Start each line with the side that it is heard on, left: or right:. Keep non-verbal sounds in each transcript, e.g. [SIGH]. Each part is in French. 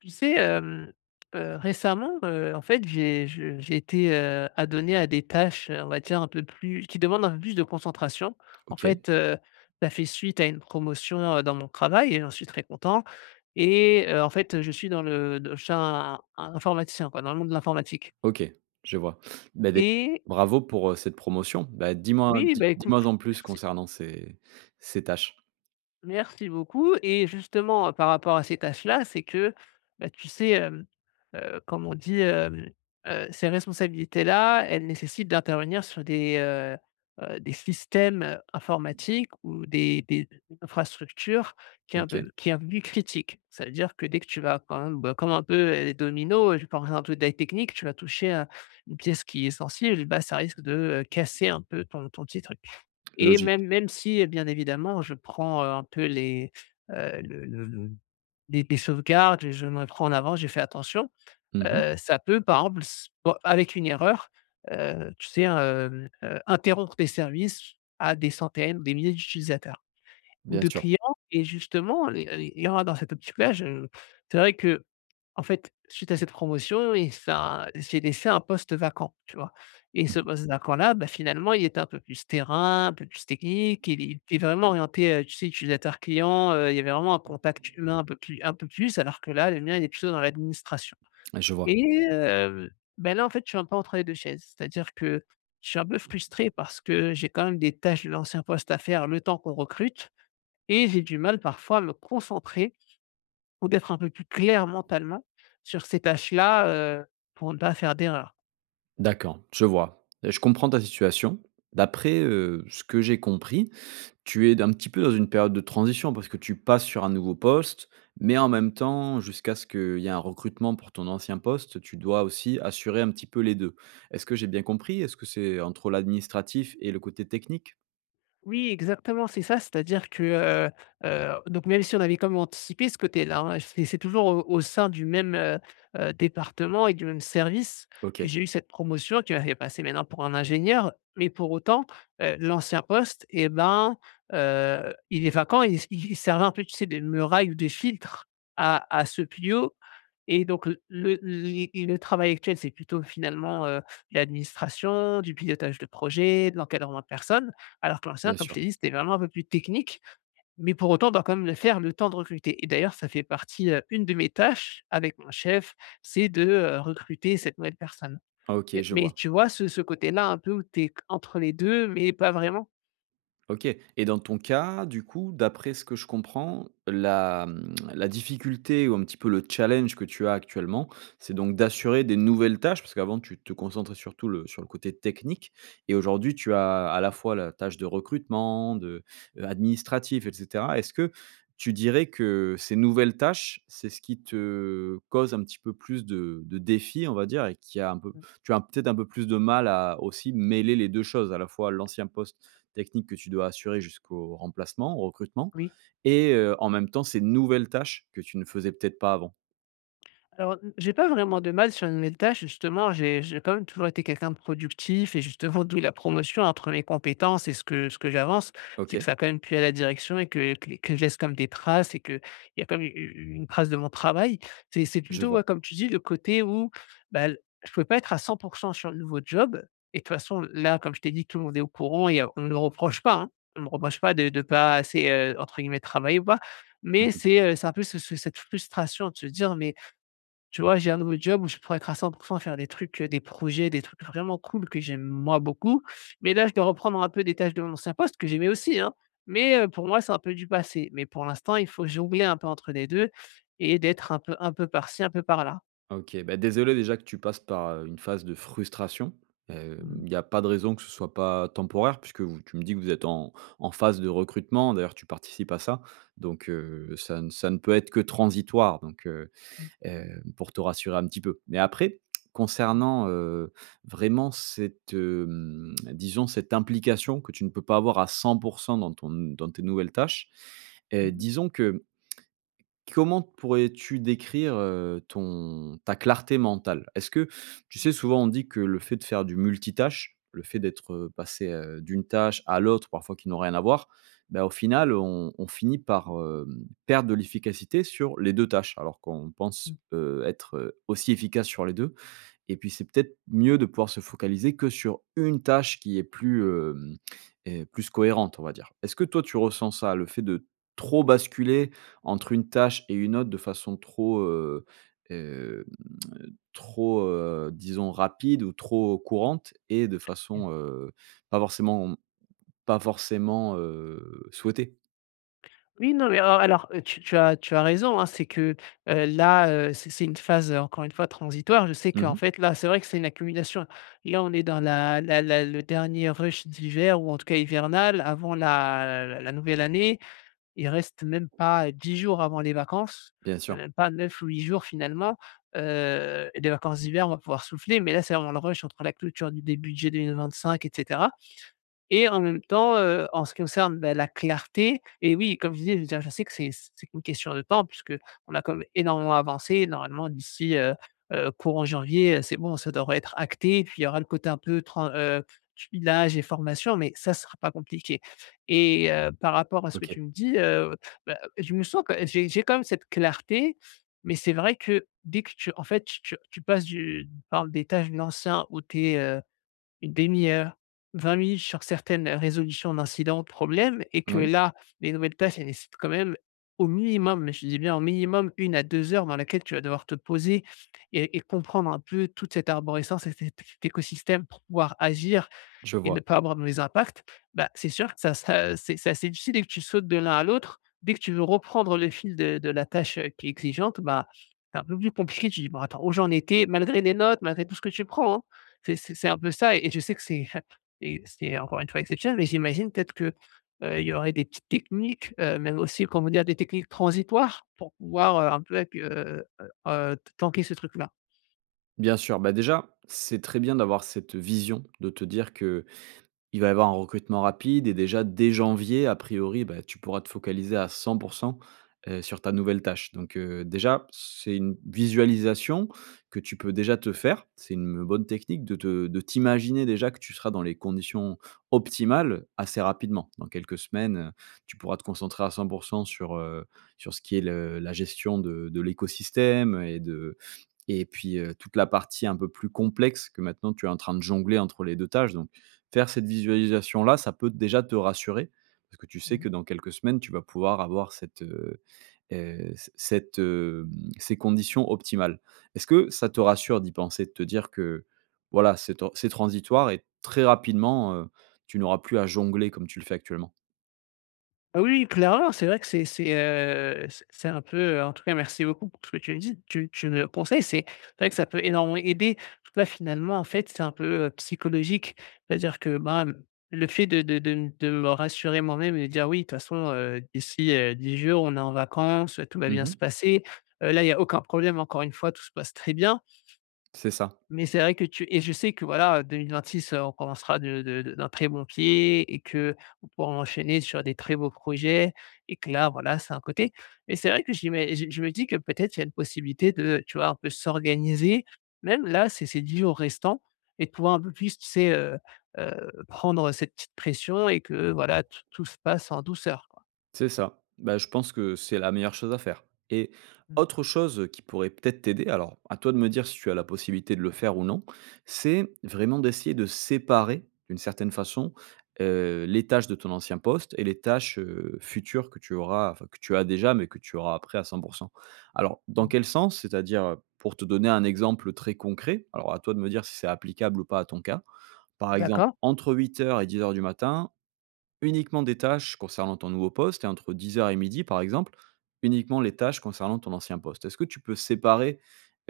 left: Tu sais, hem heu, récemment, heu, en fait, j'ai je j'ai été, heu, adonné à des tâches, on va dire un peu plus qui demandent un peu plus de concentration. En
right: OK.
left: fait, heu, ça fait suite à une promotion, heu, dans mon travail et j'en suis très content et heu, en fait, heu, je suis dans le de chin in informaticien quoi, dans le monde de l'informatique
right: OK, je vois. Beh dé
left: et
right: bravo pour, heu, cette promotion. Beh dis-moi,
left: Oui,
right: dis
left: beh écoute,
right: dis-moi en plus
left: merci
right: concernant ces ces tâches?
left: merci beaucoup, et justement, par rapport à ces tâches là, c'est que, beh, tu sais, hem, heu, comme on dit, hem, heu, ces responsabilités là, elles nécessitent d'intervenir sur des, heu heu, des systèmes, heu, informatiques ou des des des infrastructures qui est un
right: OK.
left: peu qui est un peu plus critique. Ça veut dire que, dès que tu vas quand même, bah, comme un peu les dominos, je pense à un truc très technique, tu vas toucher à une pièce qui est essentielle, ben, ça risque de, heu, casser un peu ton ton petit truc, et
right: Logique.
left: même même si bien évidemment, je prends, heu, un peu les, heu, le le le les les sauvegardes, je me prends en avant, j'ai fait attention.
right: Mmh mh.
left: Heu, ça peut par exemple s bon avec une erreur, heu, tu sais hein, hem heu, interrompre tes services à des centaines ou des milliers d'utilisateurs ou
right: Bien
left: de
right: sûr.
left: clients, et justement les il y [UNINTELLIGIBLE] dans cette optique là, je c'est vrai qu'en fait suite à cette promotion et ça j'ai laissé un poste vacant tu vois, et
right: Mmh
left: ce
right: mh.
left: poste vacant là, bah, finalement il était un peu plus terrain, un peu plus technique, il est il est vraiment orienté, heu, tu sais utilisateur client, heu, il y avait vraiment un contact humain un peu plus un peu plus alors que là, le mien il est plutôt dans l'administration,
right: Ouais, je vois.
left: et heu, ben, là en fait, je suis un peu entre les 2 chaises. C'est-à-dire que je suis un peu frustré, parce que j'ai quand même des tâches de l'ancien poste à faire, le temps qu'on recrute et j'ai du mal parfois à me concentrer, ou d'être un peu plus clair mentalement sur ces tâches là, heu, pour ne pas faire d'erreurs.
right: D'accord, je vois. Je comprends ta situation. D'après, heu, ce que j'ai compris, tu aides un petit peu dans une période de transition, parce que tu passes sur un nouveau poste, mais en même temps jusqu'à ce qu'il y a un recrutement pour ton ancien poste, tu dois aussi assurer un petit peu les 2. Est-ce que j'ai bien compris? Est-ce que c'est entre l'administratif et le côté technique?
left: Oui exactement c'est ça, c'est-à-dire que, heu heu, donc même si on avait quand même anticipé ce côté-là hein, c'est c'est toujours au au sein du même, heu heu, département et du même service que
right: OK.
left: j'ai eu cette promotion, qui m'a fait passer maintenant pour un ingénieur. Mais pour autant, heu, l'ancien poste et ben, heu, il est vacant et il s il il servait un peu tu sais de muraille ou de filtre à à ceux plus haut, et donc l le li le travail actuel c'est plutôt finalement, heu, l'administration, du pilotage de projet, de l'encadrement de personnes. Alors que l'ancien
right: Bien
left: comme je
right: sûr.
left: t'ai dit, c'était vraiment un peu plus technique. Mais pour autant, on doit quand même le faire le temps de recruter et d'ailleurs ça fait partie heu une de mes tâches avec mon chef, c'est de, heu, recruter cette nouvelle personne
right: Ah OK,
left: et
right: je
left: mais
right: vois.
left: tu vois ce ce côté-là un peu où t'es entre les 2 mais pas vraiment?
right: OK, et dans ton cas, du coup, d'après ce que je comprends la, mmh, la difficulté ou un petit peu le challenge que tu as actuellement, c'est donc d'assurer des nouvelles tâches parce qu'avant tu te concentrais sur tout le sur le côté technique, et aujourd'hui tu as, à la fois la tâche de recrutement de, heu, administratif et cetera. Est-ce que tu dirais que ces nouvelles tâches, c'est ce qui te cause un petit peu plus de de défis, on va dire, et qui a un peu
left: Mmh.
right: tu as peut-être un peu plus de mal à aussi mêler les 2 choses à la fois? L'ancien poste technique que tu dois assurer jusqu'au remplacement, au recrutement
left: Oui.
right: et heu, en même temps ces nouvelles tâches que tu ne faisais peut-être pas avant?
left: Alors, mmh, j'ai pas vraiment de mal sur une nouvelle tâche. Justement, j'ai j'ai quand même toujours été quelqu'un de productif, et justement, d'où la promotion entre mes compétences, et ce que ce que j'avance. C'est que
right: OK.
left: ça a quand même plu à la direction et que que que je laisse quand même des traces, et qu'il y a quand même u u une trace de mon travail. C'est c'est
right: Je
left: plutôt,
right: vois.
left: ouais, comme tu dis, le côté où, bah l je pouvais pas être à 100 % sur le nouveau job, et de toute façon l là, comme je t'ai dit, tout le monde est au courant, et heu, on le reproche pas, hein, on me reproche pas de de pas assez, heu, entre guillemets, «travailler» ou pas,
right: Mmh
left: mais
right: mh.
left: c'est, heu, c'est un peu ce ce cette frustration de se dire, mais, tu vois, j'ai un nouveau job où je pourrais être à 100 % et faire des trucs, heu, des projets, des trucs vraiment cool que j'aime, moi, beaucoup. Mais là, je dois reprendre un peu des tâches de mon ancien poste, que j'aimais aussi hein, mais, heu, pour moi, c'est un peu du passé. Mais pour l'instant, il faut jongler un peu entre les 2 et d'être un peu un peu par ci, un peu par là.
right: Ah OK, bah désolé déjà que tu passes par, heu, une phase de frustration, hem,
left: Mmh mh.
right: il y a pas de raison que ce soit pas temporaire puisque vous tu me dis que vous êtes en en phase de recrutement, d'ailleurs tu participes à ça, donc, heu, ça n ça ne peut être que transitoire donc, heu
left: Mmh.
right: heu, pour te rassurer un petit peu. Mais après
left: Mmh.
right: concernant, heu, vraiment cette, hem, disons cette implication que tu ne peux pas avoir à 100 % dans ton n dans tes nouvelles tâches.
left: Mmh
right: Heu,
left: mh.
right: disons que, mmh Comment pourrais-tu décrire, heu, ton ta clarté mentale? Est-ce que tu sais souvent on dit que le fait de faire du multitâche, le fait d'être, heu, passé, heu, d'une tâche à l'autre parfois qui n'ont rien à voir, bah, au final on on finit par, hem, perdre de l'efficacité sur les 2 tâches. Alors qu'on pense,
left: Mmh.
right: heu, être, heu, aussi efficace sur les 2 et puis, c'est peut-être mieux de pouvoir se focaliser que sur 1 tâche qui est plus, hem, heu, plus cohérente on va dire. Est-ce que toi tu ressens ça? Le fait de trop basculer entre une tâche et une autre de façon trop, heu, hem, trop, heu, disons rapide ou trop courante, et de
left: Et
right: façon, heu, pas forcément, mmh, pas forcément, heu, souhaitée?
left: Oui, non, mais en alors, heu, tu tu as tu as raison, hein, c'est que, heu, là, heu, c'est c'est une phase, heu, encore une fois transitoire. Je sais
right: Mmh
left: qu'en
right: mh.
left: fait là c'est vrai que c'est une accumulation, et là, on est dans la la la le dernier rush d'hiver ou en tout cas hivernal avant la l la nouvelle année. Il reste même pas, heu, 10 jours avant les vacances,
right: Bien
left: heu,
right: sûr.
left: même pas 9 ou 8 jours finalement. Heu, les vacances d'hiver, on va pouvoir souffler, mais là, c'est vraiment le rush entre la clôture d des budgets 2025, et cetera. Et en même temps, heu, en ce qui concerne, bah, la clarté et oui, comme je disais, je veux dire je sais que c'est c'est qu'une question de temps puisqu'on a quand même énormément avancé et normalement d'ici, heu heu, courant janvier, heu, c'est bon ça devrait être acté puis il y aura le côté un peu tran heu, tuilage et formation mais ça sera pas compliqué. Et heu, par rapport à ce que
right: OK.
left: tu me dis, heu, bah, je me sens quand j'ai j'ai quand même cette clarté, mais c'est vrai que dès que tu en fait, tu tu tu passes du par des tâches de l'anciens où tu es, heu, une 1/2 heure, 20 minutes sur certaines, heu, résolutions d'incidents, de problèmes, et que
right: Moui.
left: là les nouvelles tâches elles nécessitent quand même au minimum, mais je te dis bien au minimum 1 à 2 heures dans laquelle tu vas devoir te poser et et comprendre un peu toute cette arborescence et cet cet écosystème pour pouvoir agir
right: Je
left: et ne
right: vois.
left: pas avoir de mauvais impacts. Bah, c'est sûr que ça ça c'est c'est assez difficile et que tu sautes de l'un à l'autre, dès que tu veux reprendre le fil de de la tâche, heu, qui est exigeante, bah, c'est un peu plus compliqué, tu dis: «Bon, attends où j'en étais», malgré les notes, malgré tout ce que tu prends, hein! C'est c'est c'est un peu ça et je sais que c'est hep et c'est encore une fois exceptionnel, mais j'imagine peut-être que, heu, il y aurait des petites techniques, heu, même aussi comment dire? Des techniques transitoires pour pouvoir, heu, un peu accu heu heu heu, t tanquer ce truc-là.
right: Bien sûr, bah, déjà c'est très bien d'avoir cette vision, de te dire qu'il va y avoir un recrutement rapide et déjà, dès janvier, a priori, bah tu pourras te focaliser à 100 %, heu, sur ta nouvelle tâche. Donc, heu, déjà c'est une visualisation que tu peux déjà te faire, c'est une, heu, bonne technique de te de t'imaginer déjà que tu seras dans les conditions optimales, assez rapidement. Dans quelques semaines, heu, tu pourras te concentrer à 100 % sur, heu, sur ce qui est le la gestion de de l'écosystème et de et puis, heu, toute la partie un peu plus complexe, que maintenant tu es en train de jongler entre les 2 tâches. Donc faire cette visualisation là, ça peut déjà te rassurer, parce que tu sais
left: Mmh.
right: que dans quelques semaines tu vas pouvoir avoir cette, heu heu, c cette, hem, ces conditions optimales. Est-ce que ça te rassure d'y penser? De te dire que voilà c'est tan c'est transitoire et très rapidement, heu, tu n'auras plus à jongler comme tu le fais actuellement?
left: Ah oui, clairement. C'est vrai que c'est c'est, heu, c c'est un peu, heu en tout cas merci beaucoup pour ce que tu me dis. Tu tu me conseilles. C'est vrai que ça peut énormément aider. En tout cas, finalement, en fait, c'est un peu, heu, psychologique. C'est-à-dire que bah mmh, le fait de de de m de me rassurer moi-même et de dire: «Oui, de toute façon, heu, d'ici, heu, 10 jours on est en vacances, tout va
right: Mmh
left: bien
right: mh.
left: se passer», heu, là, il y a aucun problème. Encore une fois, tout se passe très bien.
right: C'est ça.
left: Mais c'est vrai que tu et je sais que voilà, heu, 2026 heu, on commencera de de de d'un très bon pied et qu'on pourra enchaîner sur des très beaux projets et que là, voilà, c'est un côté. Mais c'est vrai que j'ima j je me dis que peut-être il y a une possibilité de, tu vois, un peu s'organiser, même là, ces ces 10 jours restants et de pouvoir un peu plus, tu sais, heu heu, prendre cette petite pression et que voilà t tout se passe en douceur, quoi.
right: C'est ça. Bah, je pense que c'est la meilleure chose à faire et
left: Mmh.
right: autre chose qui pourrait peut-être t'aider, alors à toi de me dire si tu as la possibilité de le faire ou non. C'est vraiment d'essayer de séparer, d'une certaine façon, heu, les tâches de ton ancien poste et les tâches, heu, futures que tu auras, enfin, que tu as déjà mais que tu auras après à 100 %. Alors dans
left: Mmh.
right: quel sens? C'est-à-dire, heu, pour te donner un exemple très concret, alors à toi de me dire si c'est applicable ou pas à ton cas. Par exemple
left: D'accord.
right: entre 8:00 et 10:00 du matin uniquement des tâches concernant ton nouveau poste et entre 10:00 et 12:00 par exemple, uniquement les tâches concernant ton ancien poste. Est-ce que tu peux séparer,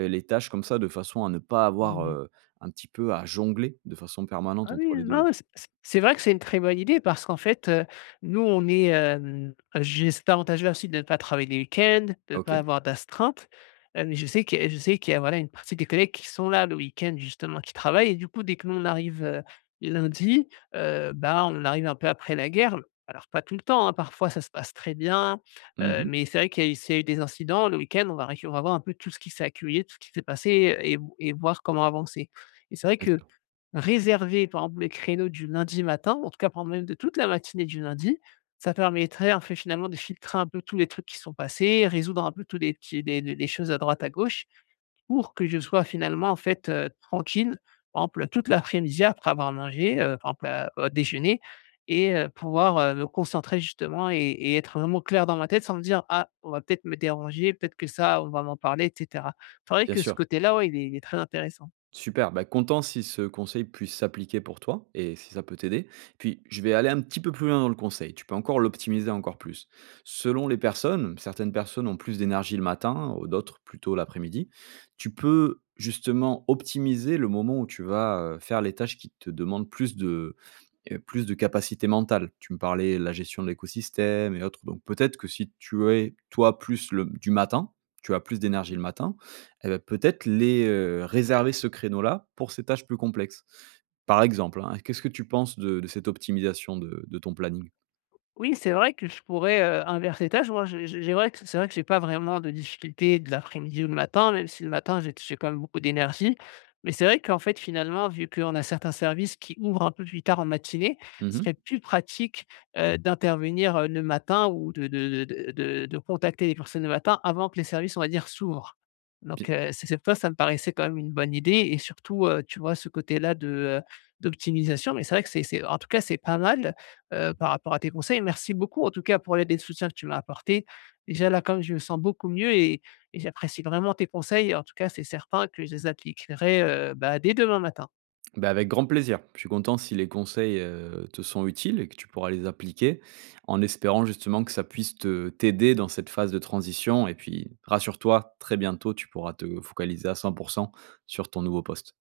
right: heu, les tâches comme ça, de façon à ne pas avoir,
left: Mmh mh.
right: heu, un petit peu à jongler de façon permanente
left: Ah
right: entre
left: oui.
right: les
left: Ah
right: 2
left: ouais.
right: te
left: C c c'est vrai que c'est une très bonne idée, parce qu'en fait, heu, nous on est, hem, juste avantagés ensuite de pas travailler les week-ends, de pas
right: OK.
left: avoir d'astreinte, heu, mais je sais que je sais qu'il y a, voilà, une partie des collègues qui sont là le week-end justement, qui travaillent et du coup, dès que nous on arrive, heu, lundi, heu, bah on arrive un peu après la guerre, l alors pas tout le temps hein, parfois, ça se passe très bien,
right: Mmh
left: heu,
right: mh.
left: mais c'est vrai qu'il y a eu s'il y a eu des incidents le week-end, on va récu on va voir un peu tout qui s'est accueillé, tout ce qui s'est passé, heu et v et voir comment avancer, et c'est vrai
right: Bien
left: que
right: sûr.
left: réserver par exemple les créneaux du lundi matin, en tout cas prendre même de toute la matinée du lundi, ça permettrait en fait, finalement de filtrer un peu tous les trucs qui sont passés. Résoudre un peu tous les petits, les le les choses à droite, à gauche pour que je sois finalement en fait, heu, tranquille. Par exemple, heu, toute l'après-midi, après avoir mangé, heu, par exemple à au déjeuner et heu, pouvoir, heu, me concentrer justement et et être vraiment clair dans ma tête, sans me dire: «Ah on va peut-être me déranger, peut-être que ça on va m'en parler et cetera». C'est vrai
right: Bien
left: que ce
right: sûr.
left: côté-là, ouais, il est il est très intéressant.
right: Super bah content si ce conseil puisse s'appliquer pour toi et si ça peut t'aider. Puis je vais aller un petit peu plus loin dans le conseil, tu peux encore l'optimiser encore plus. Selon les personnes, certaines personnes ont plus d'énergie le matin ou d'autres plutôt l'après-midi, tu peux justement optimiser le moment où tu vas, heu, faire les tâches qui te demandent plus de, heu, plus de capacités mentales. Tu me parlais de la gestion de l'écosystème et autres, donc peut-être que si tu es, toi, plus le m du matin, tu as plus d'énergie
left: Mmh.
right: le matin et bah peut-être les, heu réserver ce créneau là pour ces tâches plus complexes. Par exemple hein, qu'est-ce que tu penses de de cette optimisation de de ton planning?
left: O oui, c'est vrai que je pourrais, heu, inverser les tâches. Moi, je je j'ai vrai q c'est vrai que j'ai pas vraiment de difficulté de l'après-midi ou le matin, même si le matin, j'ai t j'ai quand même beaucoup d'énergie. Mais c'est vrai qu'en fait, finalement, vu qu'on a certains services qui ouvrent un peu plus tard en matinée,
right: Mmh
left: ce
right: mh.
left: serait plus pratique, heu, d'intervenir, heu, le matin ou de de de de de de contacter les personnes le matin, avant que les services on va dire s'ouvrent. Donc,
right: Bie
left: heu, c'est cette fois ça me parait c'est quand même une bonne idée et surtout, heu, tu vois ce côté-là de, heu, d'optimisation. Mais c'est vrai que c'est c'est en tout cas c'est pas mal,
right: Mmh
left: heu,
right: mh.
left: par rapport à tes conseils. Merci beaucoup en tout cas pour l'aide et le soutien que tu m'as apporté. Déjà là, comme je me sens beaucoup mieux et et j'apprécie vraiment tes conseils. En tout cas c'est certain que je les appliquerai, heu, bah dès demain matin.
right: Bah avec grand plaisir. Je suis content si les conseils, heu, te sont utiles et que tu pourras les appliquer. En espérant justement que ça puisse te t'aider dans cette phase de transition et puis rassure-toi, très bientôt, tu pourras te focaliser à 100 % sur ton nouveau poste.